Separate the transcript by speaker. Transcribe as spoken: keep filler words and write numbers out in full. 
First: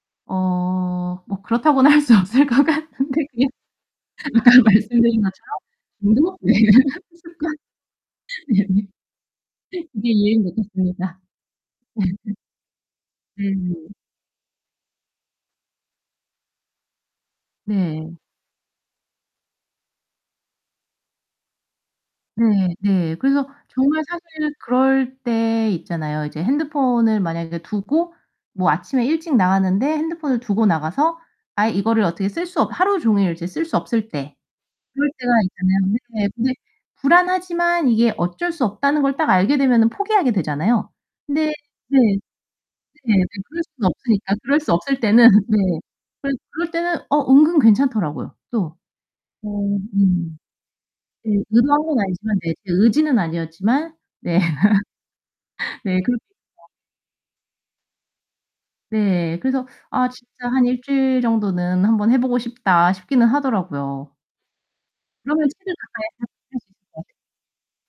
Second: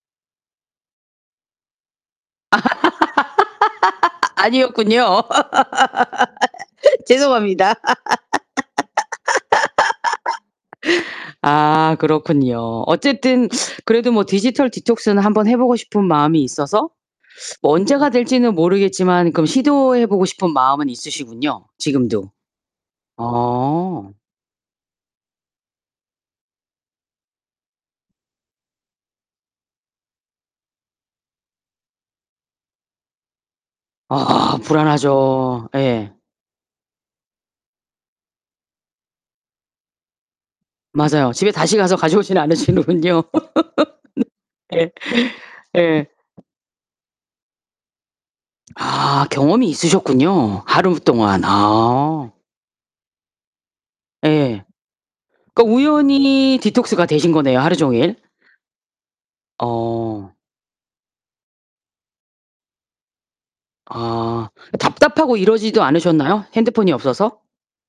Speaker 1: 어 뭐 그렇다고는 할 수 없을 것 같은데 그냥 아까
Speaker 2: 아니었군요.
Speaker 1: 말씀드린 것처럼. [unintelligible] 하는 습관
Speaker 2: 죄송합니다.
Speaker 1: [unintelligible] 그게 예의인 것 같습니다.
Speaker 2: 아 그렇군요. 어쨌든
Speaker 1: 음.
Speaker 2: 그래도 뭐 디지털 디톡스는 한번 해보고 싶은 마음이 있어서 뭐 언제가
Speaker 1: 네.
Speaker 2: 될지는 모르겠지만 그럼 시도해 보고 싶은 마음은 있으시군요 지금도.
Speaker 1: 네네. 그래서 정말
Speaker 2: 어.
Speaker 1: 사실 그럴 때 있잖아요. 이제 핸드폰을 만약에 두고 뭐 아침에 일찍 나갔는데 핸드폰을 두고 나가서 아예 이거를 어떻게 쓸 수 없 하루 종일 이제 쓸 수 없을 때
Speaker 2: 아
Speaker 1: 그럴 때가
Speaker 2: 불안하죠.
Speaker 1: 있잖아요.
Speaker 2: 예.
Speaker 1: 네 근데 불안하지만 이게 어쩔 수 없다는 걸 딱 알게 되면은 포기하게 되잖아요.
Speaker 2: 맞아요. 집에
Speaker 1: 근데
Speaker 2: 다시 가서
Speaker 1: 네. 네
Speaker 2: 가져오진 않으시는군요.
Speaker 1: 근데 그럴 수는 없으니까. 그럴 수
Speaker 2: 예.
Speaker 1: 없을 때는 네.
Speaker 2: 예.
Speaker 1: 그럴 그럴 때는 어 은근 괜찮더라고요, 또.
Speaker 2: 아
Speaker 1: 어
Speaker 2: 경험이
Speaker 1: 음.
Speaker 2: 있으셨군요, 하루
Speaker 1: 네.
Speaker 2: 동안.
Speaker 1: 의도한 건
Speaker 2: 아.
Speaker 1: 아니지만 네 제 의지는 아니었지만 네.
Speaker 2: 예. 그러니까
Speaker 1: 네. 그렇게
Speaker 2: 우연히
Speaker 1: [unintelligible]
Speaker 2: 디톡스가 되신 거네요, 하루 종일.
Speaker 1: 네. 그래서 '아
Speaker 2: 어.
Speaker 1: 진짜 한 일 주일 정도는 한번 해보고 싶다.' 싶기는 하더라고요.
Speaker 2: 아. 답답하고
Speaker 1: 그러면 책을
Speaker 2: 이러지도
Speaker 1: 가까이 할
Speaker 2: 않으셨나요?
Speaker 1: 할 수 있을
Speaker 2: 핸드폰이
Speaker 1: 것 같아요.
Speaker 2: 없어서?